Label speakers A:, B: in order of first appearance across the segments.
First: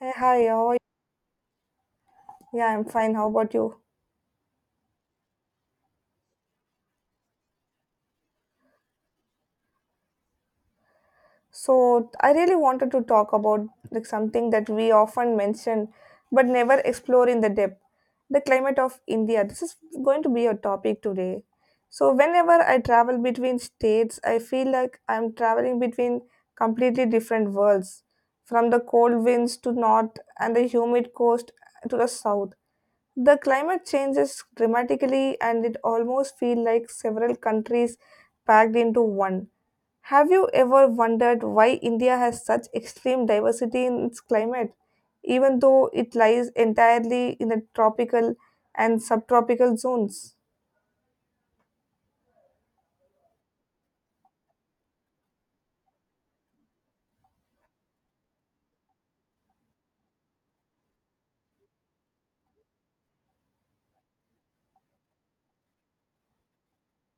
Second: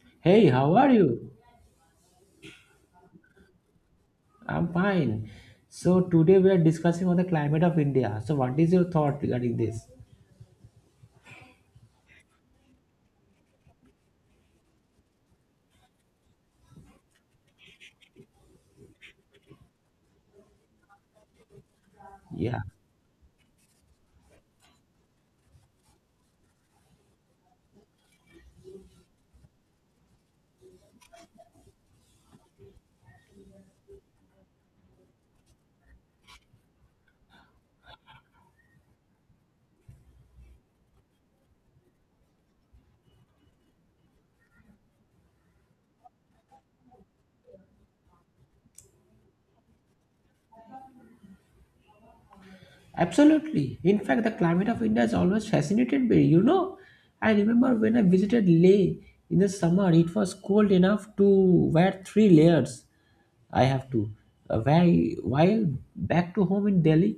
A: Hey,
B: Hey,
A: hi, how
B: how
A: are
B: are you?
A: you? Yeah, I'm fine. How about you?
B: I'm fine. So today we are discussing on the climate of India. So what is your thought regarding this?
A: So, I really wanted to talk about like something that we often mention but never explore in the depth. The climate of India. This is going to be a topic today. So, whenever
B: Yeah.
A: I travel between states, I feel like I'm traveling between completely different worlds, from the cold winds to north and the humid coast to the south. The climate changes dramatically and it almost feels like several countries packed into one. Have you ever wondered why India has such extreme diversity in its climate, even though it lies entirely in the tropical and subtropical zones?
B: Absolutely. In fact, the climate of India has always fascinated me. I remember when I visited Leh in the summer, it was cold enough to wear 3 layers. I have to. While back to home in Delhi,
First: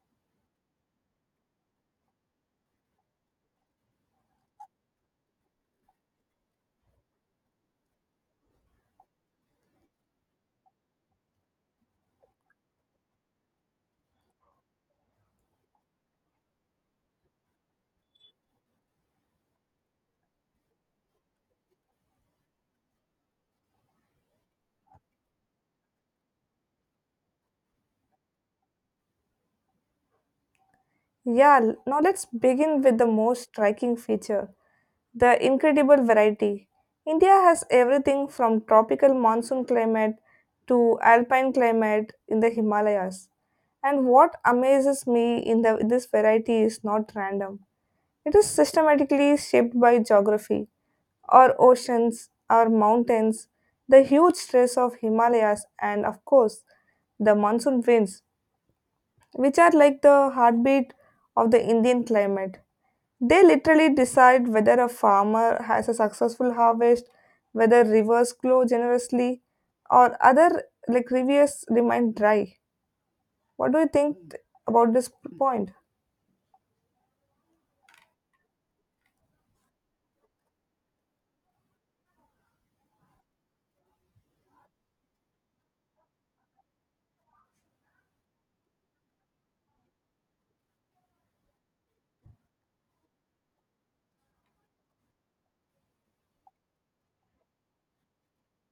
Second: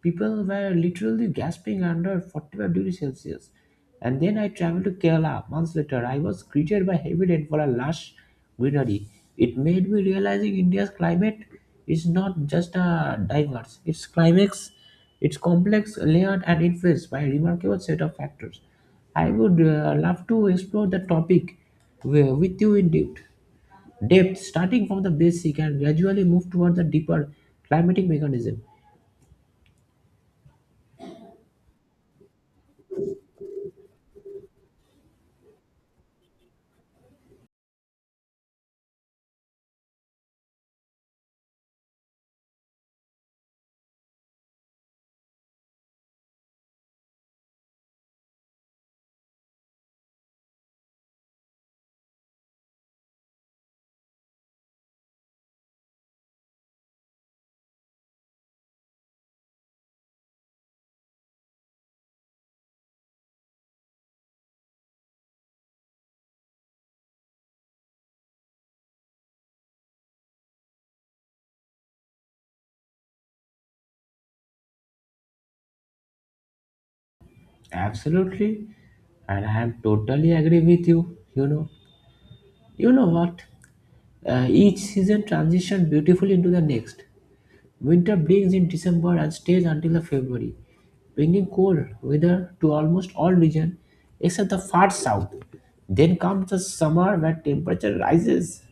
B: people were literally gasping under 45 degrees Celsius. And then I traveled to Kerala months later. I was greeted by heavy rainfall and lush greenery. It made me realizing India's climate is not just a diverse; it's complex, layered, and influenced by a remarkable set of factors. I would love to explore the topic with you in depth, depth, starting from the basic and gradually move toward the deeper climatic mechanism.
A: Yeah, now let's begin with the most striking feature, the incredible variety. India has everything from tropical monsoon climate to alpine climate in the Himalayas. And what amazes me in this variety is not random. It is systematically shaped by geography, our oceans, our mountains, the huge stress of Himalayas, and of course, the monsoon winds, which are like the heartbeat of the Indian climate. They literally decide whether a farmer has a successful harvest, whether rivers flow generously, or other like rivers remain dry. What do you think about this point?
B: Absolutely, and I am totally agree with you. You know what? Each season transition beautifully into the next. Winter begins in December and stays until the February, bringing cold weather to almost all regions except the far south. Then comes the summer where temperature rises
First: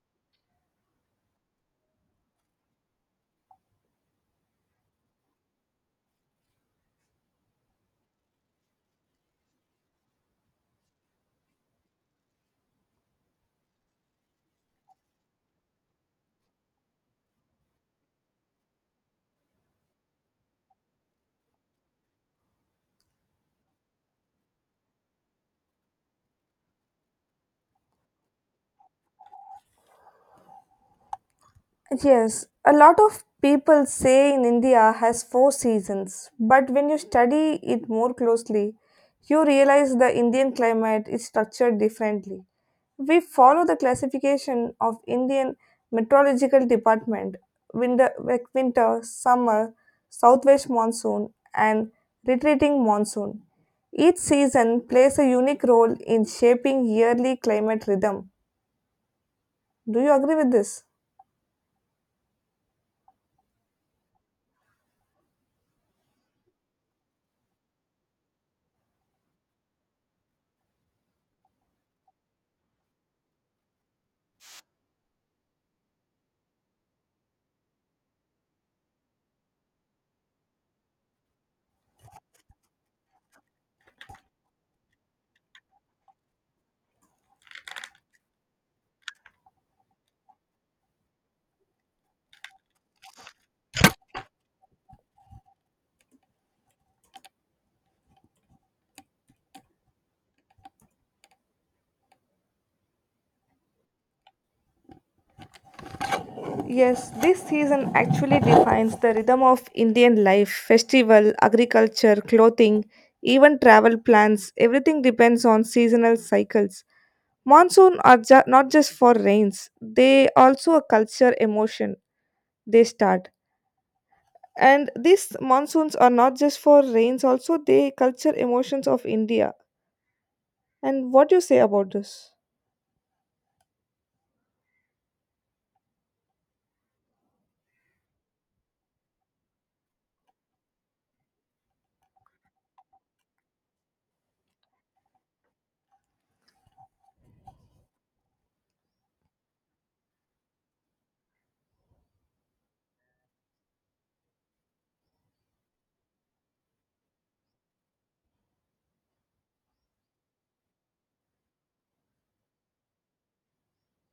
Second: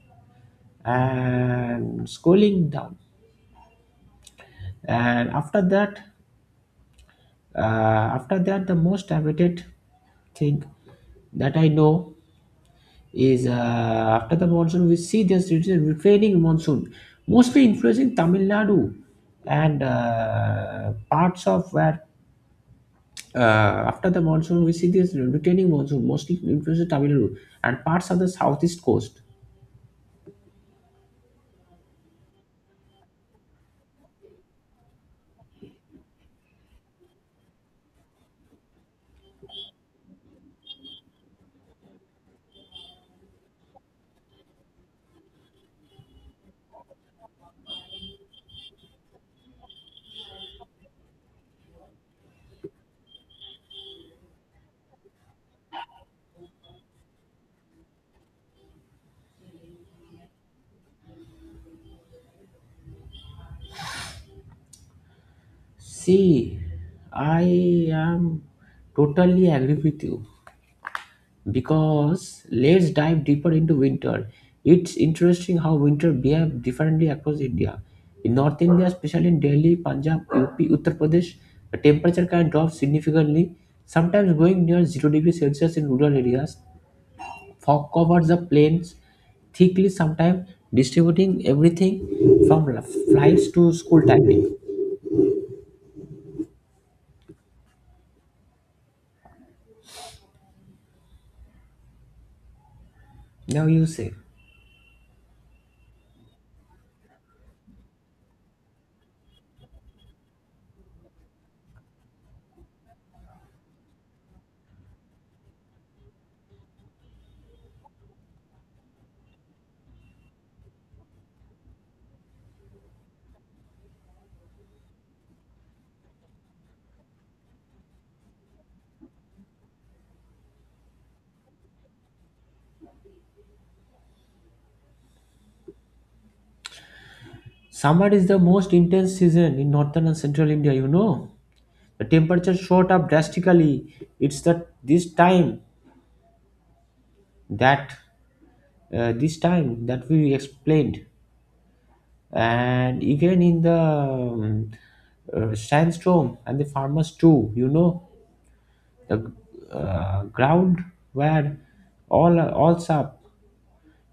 B: and cooling down. And uh, after that, the most habited thing that I know is after the monsoon, we see this it is a refraining monsoon, mostly influencing Tamil Nadu and parts of where after the monsoon, we see this returning monsoon mostly influences Tamil Nadu and parts of the southeast coast.
A: Yes, a lot of people say in India has four seasons, but when you study it more closely, you realize the Indian climate is structured differently. We follow the classification of Indian Meteorological Department, winter, like winter, summer, southwest monsoon, and retreating monsoon. Each season plays a unique role in shaping yearly climate rhythm. Do you agree with this?
B: See, I am totally agree with you because let's dive deeper into winter. It's interesting how winter behave differently across India. In North India, especially in Delhi, Punjab, UP, Uttar Pradesh, the temperature can drop significantly, sometimes going near 0 degrees Celsius in rural areas. Fog covers the plains thickly, sometimes distributing everything from flights to school timing. Now you say,
A: Yes, this season actually defines the rhythm of Indian life festival, agriculture, clothing, even travel plans. Everything depends on seasonal cycles. Monsoon are not just for rains, they also a culture emotion. They start. And these monsoons are not just for rains, also they culture emotions of India. And what do you say about this?
B: summer is the most intense season in northern and central India. The temperature shot up drastically. It's that this time that this time that we explained, and even in the sandstorm and the farmers too. The ground where all up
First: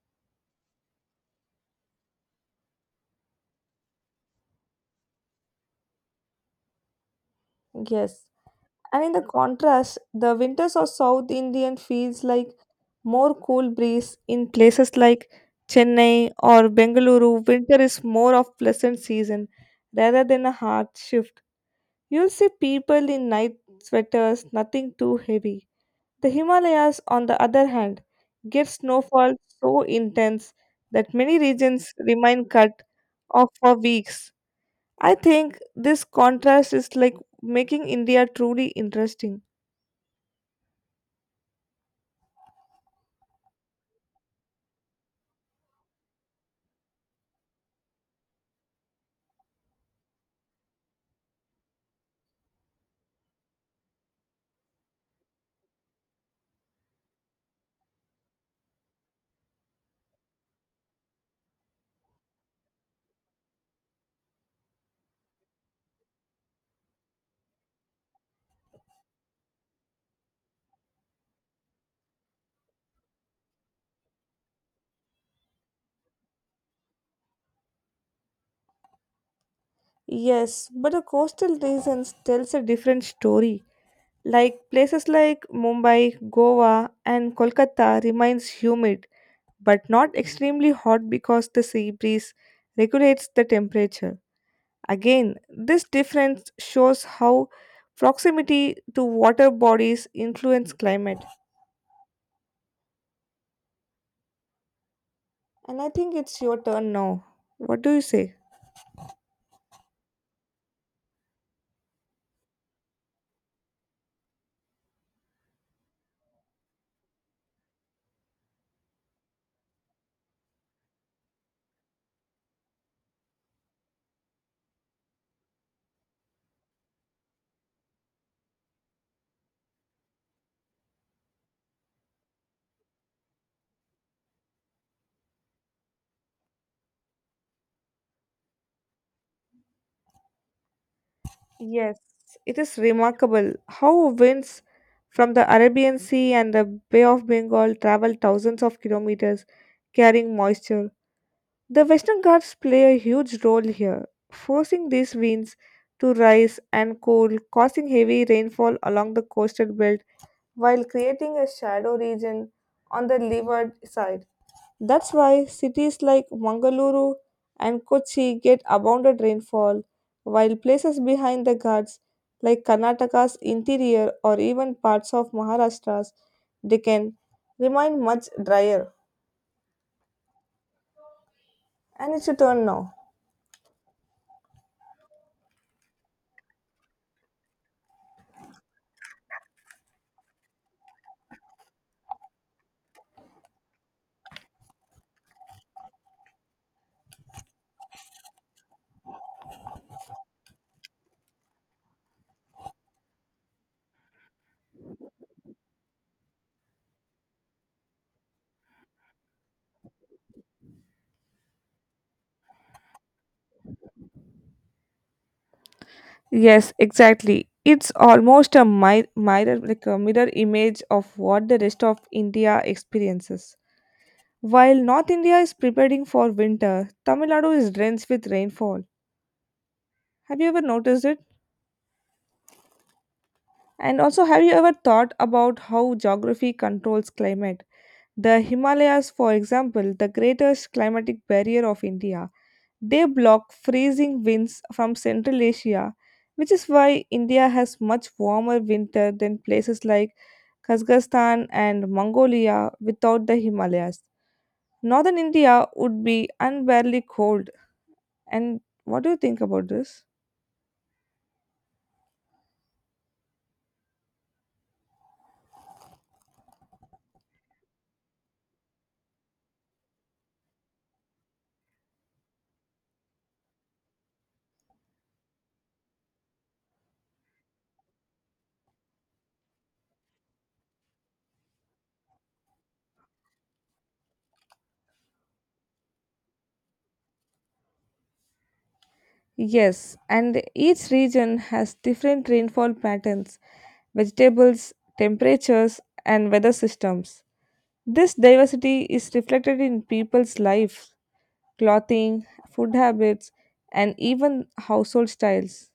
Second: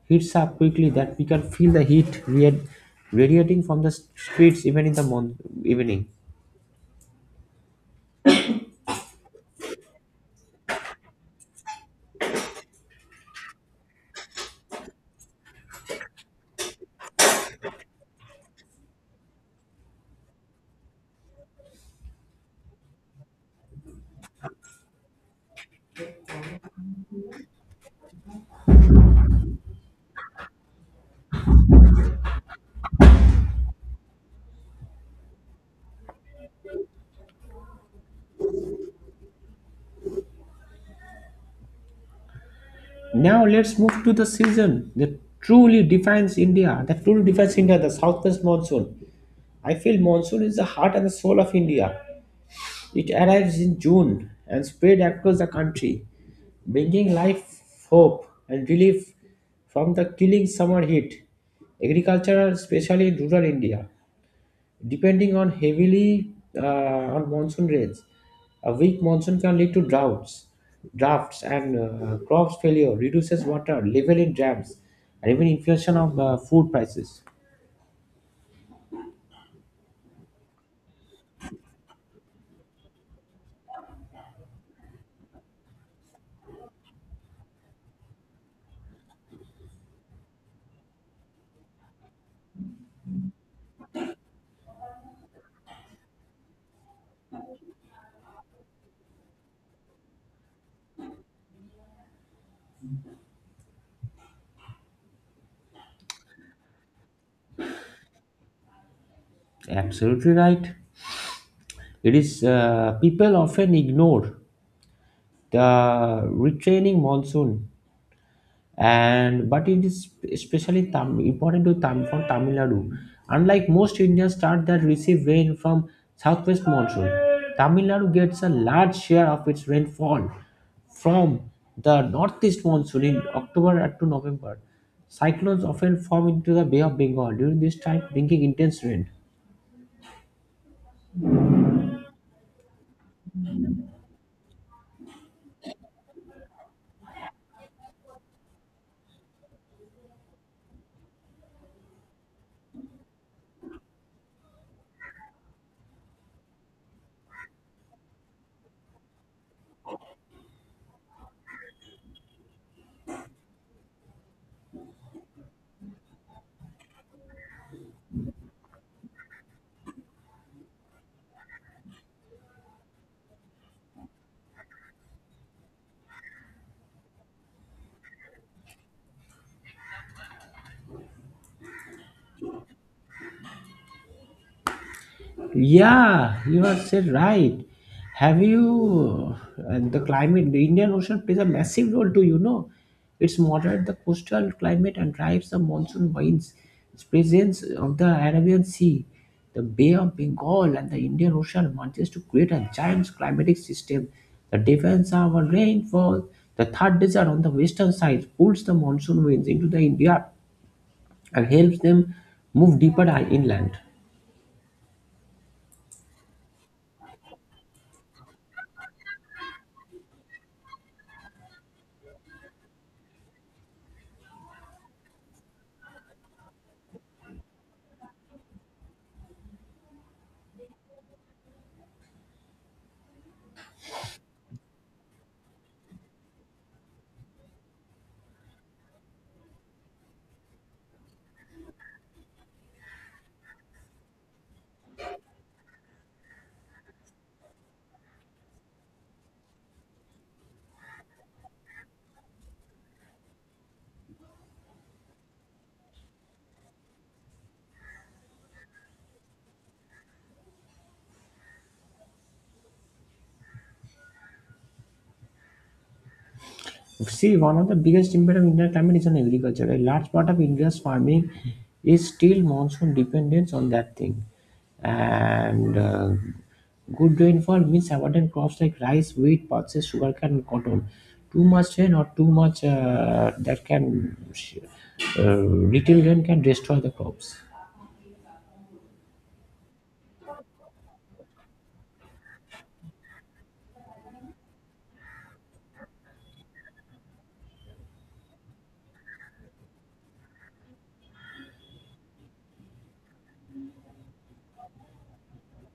B: heats up quickly that we can feel the heat radiating from the streets even in the evening.
A: Yes, and in the contrast, the winters of South Indian feels like more cool breeze in places like Chennai or Bengaluru. Winter is more of pleasant season rather than a hard shift. You'll see people in night sweaters, nothing too heavy. The Himalayas, on the other hand, get snowfall so intense that many regions remain cut off for weeks. I think this contrast is like making India truly interesting.
B: Now let's move to the season that truly defines India. That truly defines India, the southwest monsoon. I feel monsoon is the heart and the soul of India. It arrives in June and spread across the country, bringing life, hope, and relief from the killing summer heat. Agriculture, especially in rural India, depending on heavily uh, on monsoon rains. A weak monsoon can lead to droughts, drafts, and crops failure, reduces water level in dams, and even inflation of food prices.
A: Yes, but the coastal regions tells a different story. Like places like Mumbai, Goa, and Kolkata remains humid, but not extremely hot because the sea breeze regulates the temperature. Again, this difference shows how proximity to water bodies influence climate. And I think it's your turn now. What do you say?
B: Absolutely right. It is people often ignore the retraining monsoon and but it is especially important to for Tamil Nadu. Unlike most Indian states that receive rain from southwest monsoon, Tamil Nadu gets a large share of its rainfall from the northeast monsoon in October to November. Cyclones often form into the Bay of Bengal during this time, bringing intense rain.
A: Yes, it is remarkable how winds from the Arabian Sea and the Bay of Bengal travel thousands of kilometers carrying moisture. The Western Ghats play a huge role here, forcing these winds to rise and cool, causing heavy rainfall along the coastal belt while creating a shadow region on the leeward side. That's why cities like Mangaluru and Kochi get abundant rainfall, while places behind the Ghats like Karnataka's interior or even parts of Maharashtra's Deccan remain much drier. And it's your turn now.
B: Yeah, you are said right. Have you and the climate? The Indian Ocean plays a massive role too. It's moderate the coastal climate and drives the monsoon winds. Its presence of the Arabian Sea, the Bay of Bengal, and the Indian Ocean merges to create a giant climatic system. The defense of our rainfall, the Thar desert on the western side, pulls the monsoon winds into the India and helps them move deeper inland.
A: Yes, exactly. It's almost a mirror, like a mirror image of what the rest of India experiences. While North India is preparing for winter, Tamil Nadu is drenched with rainfall. Have you ever noticed it? And also, have you ever thought about how geography controls climate? The Himalayas, for example, the greatest climatic barrier of India, they block freezing winds from Central Asia, which is why India has much warmer winter than places like Kazakhstan and Mongolia without the Himalayas. Northern India would be unbearably cold. And what do you think about this?
B: See, one of the biggest impact of Indian climate is on agriculture. A large part of India's farming is still monsoon dependence on that thing. And good rainfall means abundant crops like rice, wheat, pulses, sugarcane, and cotton. Too much rain or too much little rain can destroy the crops.
A: Yes, and each region has different rainfall patterns, vegetables, temperatures, and weather systems. This diversity is reflected in people's lives, clothing, food habits, and even household styles.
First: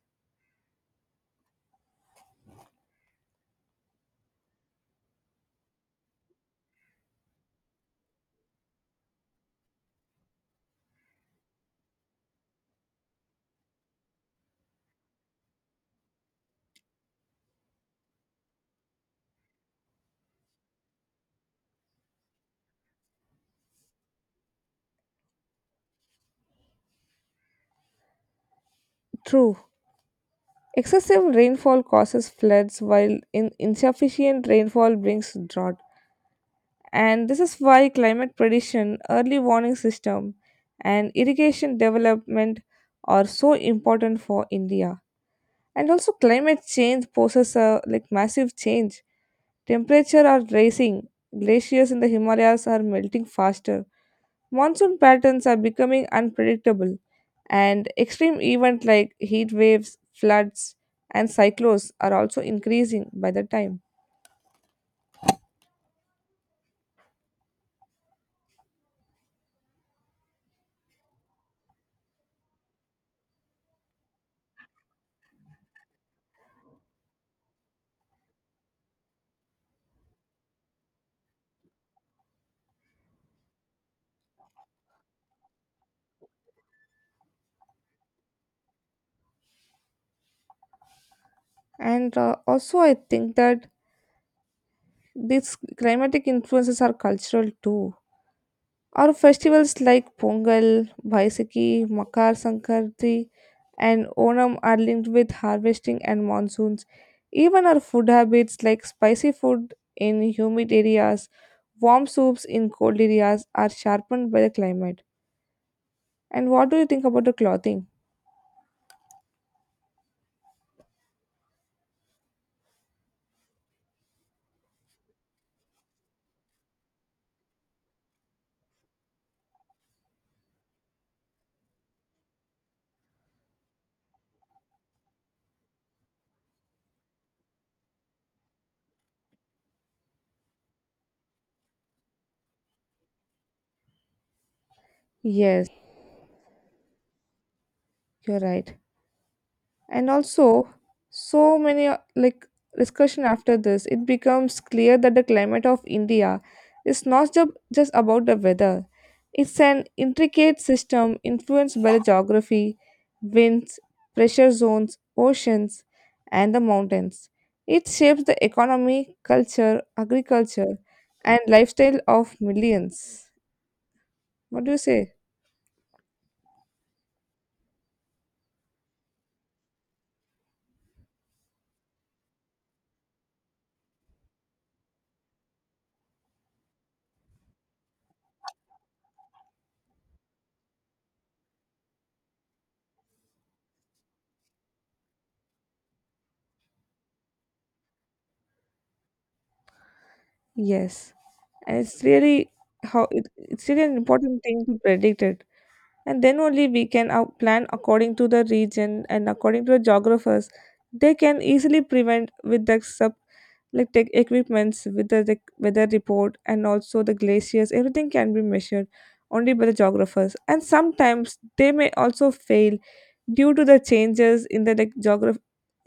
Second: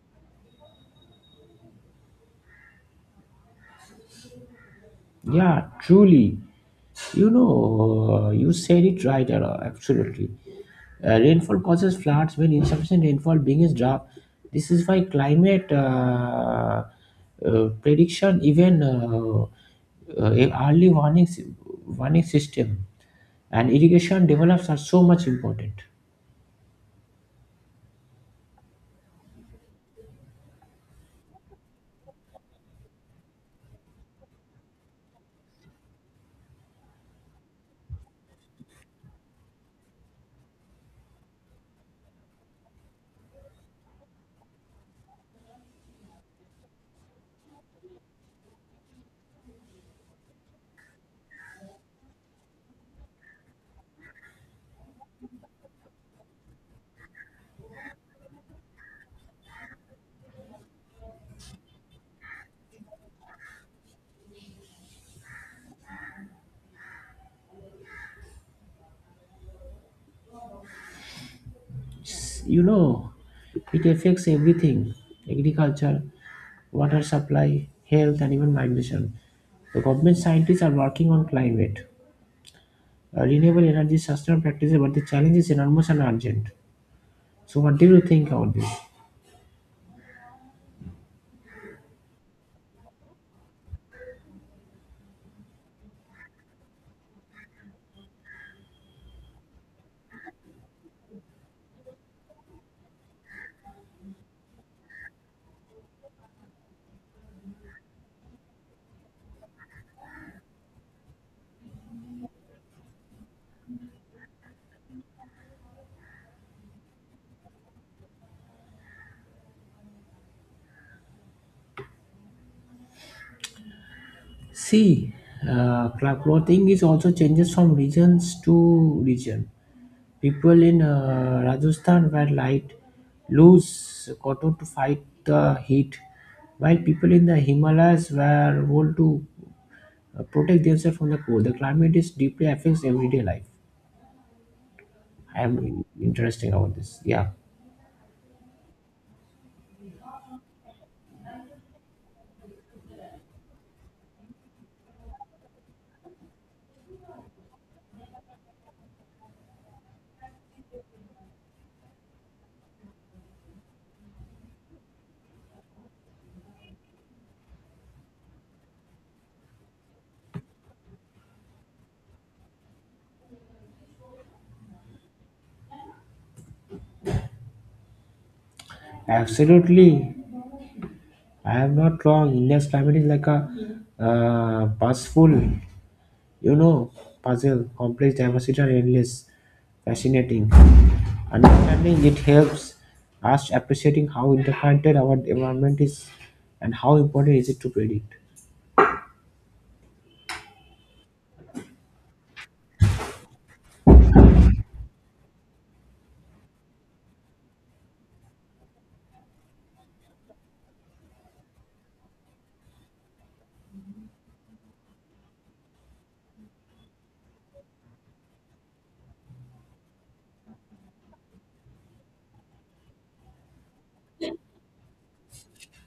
B: Yeah, truly. You said it right, absolutely. Rainfall causes floods when insufficient rainfall begins drought. This is why climate prediction, even early warning system and irrigation develops are so much important.
A: True. Excessive rainfall causes floods, while in insufficient rainfall brings drought. And this is why climate prediction, early warning system, and irrigation development are so important for India. And also climate change poses a like massive change, temperature are rising, glaciers in the Himalayas are melting faster, monsoon patterns are becoming unpredictable, and extreme events like heat waves, floods, and cyclones are also increasing by the time.
B: you know it affects everything, agriculture, water supply, health, and even migration. The government scientists are working on climate, renewable energy, sustainable practices, but the challenge is enormous and urgent. So what do you think about this?
A: And also I think that these climatic influences are cultural too. Our festivals like Pongal, Baisakhi, Makar Sankranti, and Onam are linked with harvesting and monsoons. Even our food habits like spicy food in humid areas, warm soups in cold areas are sharpened by the climate. And what do you think about the clothing?
B: See, clothing is also changes from regions to region. People in Rajasthan wear light, loose cotton to fight the heat, while people in the Himalayas were wool to protect themselves from the cold. The climate is deeply affects everyday life. I
A: Yes,
B: am interesting about this. Yeah,
A: you're right. And also so many like discussion after this it becomes clear that the climate of India is not just about the weather, it's an intricate system influenced by the geography, winds, pressure zones, oceans, and the mountains. It shapes the economy, culture, agriculture, and lifestyle of millions. What do you say?
B: absolutely. I am not wrong. India's climate is like a uh, bus you know, puzzle, complex, diversity, and endless, fascinating. Understanding it helps us appreciating how interconnected our environment is and how important is it to predict.
A: Yes, and it's really how it's really an important thing to predict it, and then only we can plan according to the region, and according to the geographers they can easily prevent with the sub like tech equipments, with the weather report, and also the glaciers, everything can be measured only by the geographers, and sometimes they may also fail due to the changes in the like geograph,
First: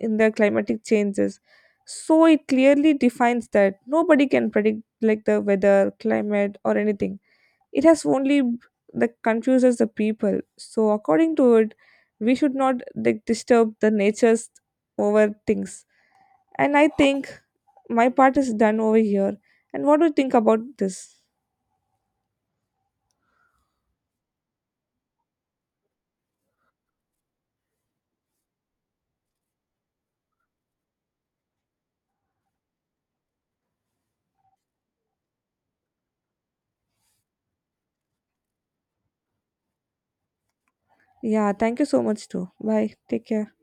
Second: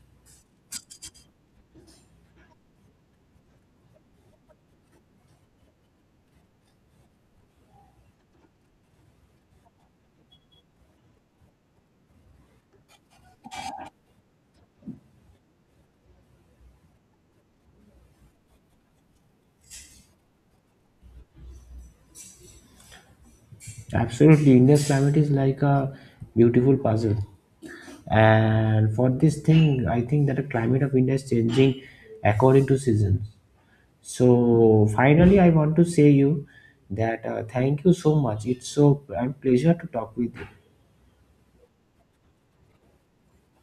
A: in the climatic changes. So it clearly defines that nobody can predict like the weather, climate or anything. It has only that confuses the people. So according to it we should not like disturb the nature's over things. And I think my part is done over here. And what do you think about this?
B: Absolutely, India's climate is like a beautiful puzzle. And for this thing I think that the climate of India is changing according to seasons. So finally I want to say you that thank you so much, it's so a pleasure to talk with you.
A: Yeah, thank you so much too, bye, take care.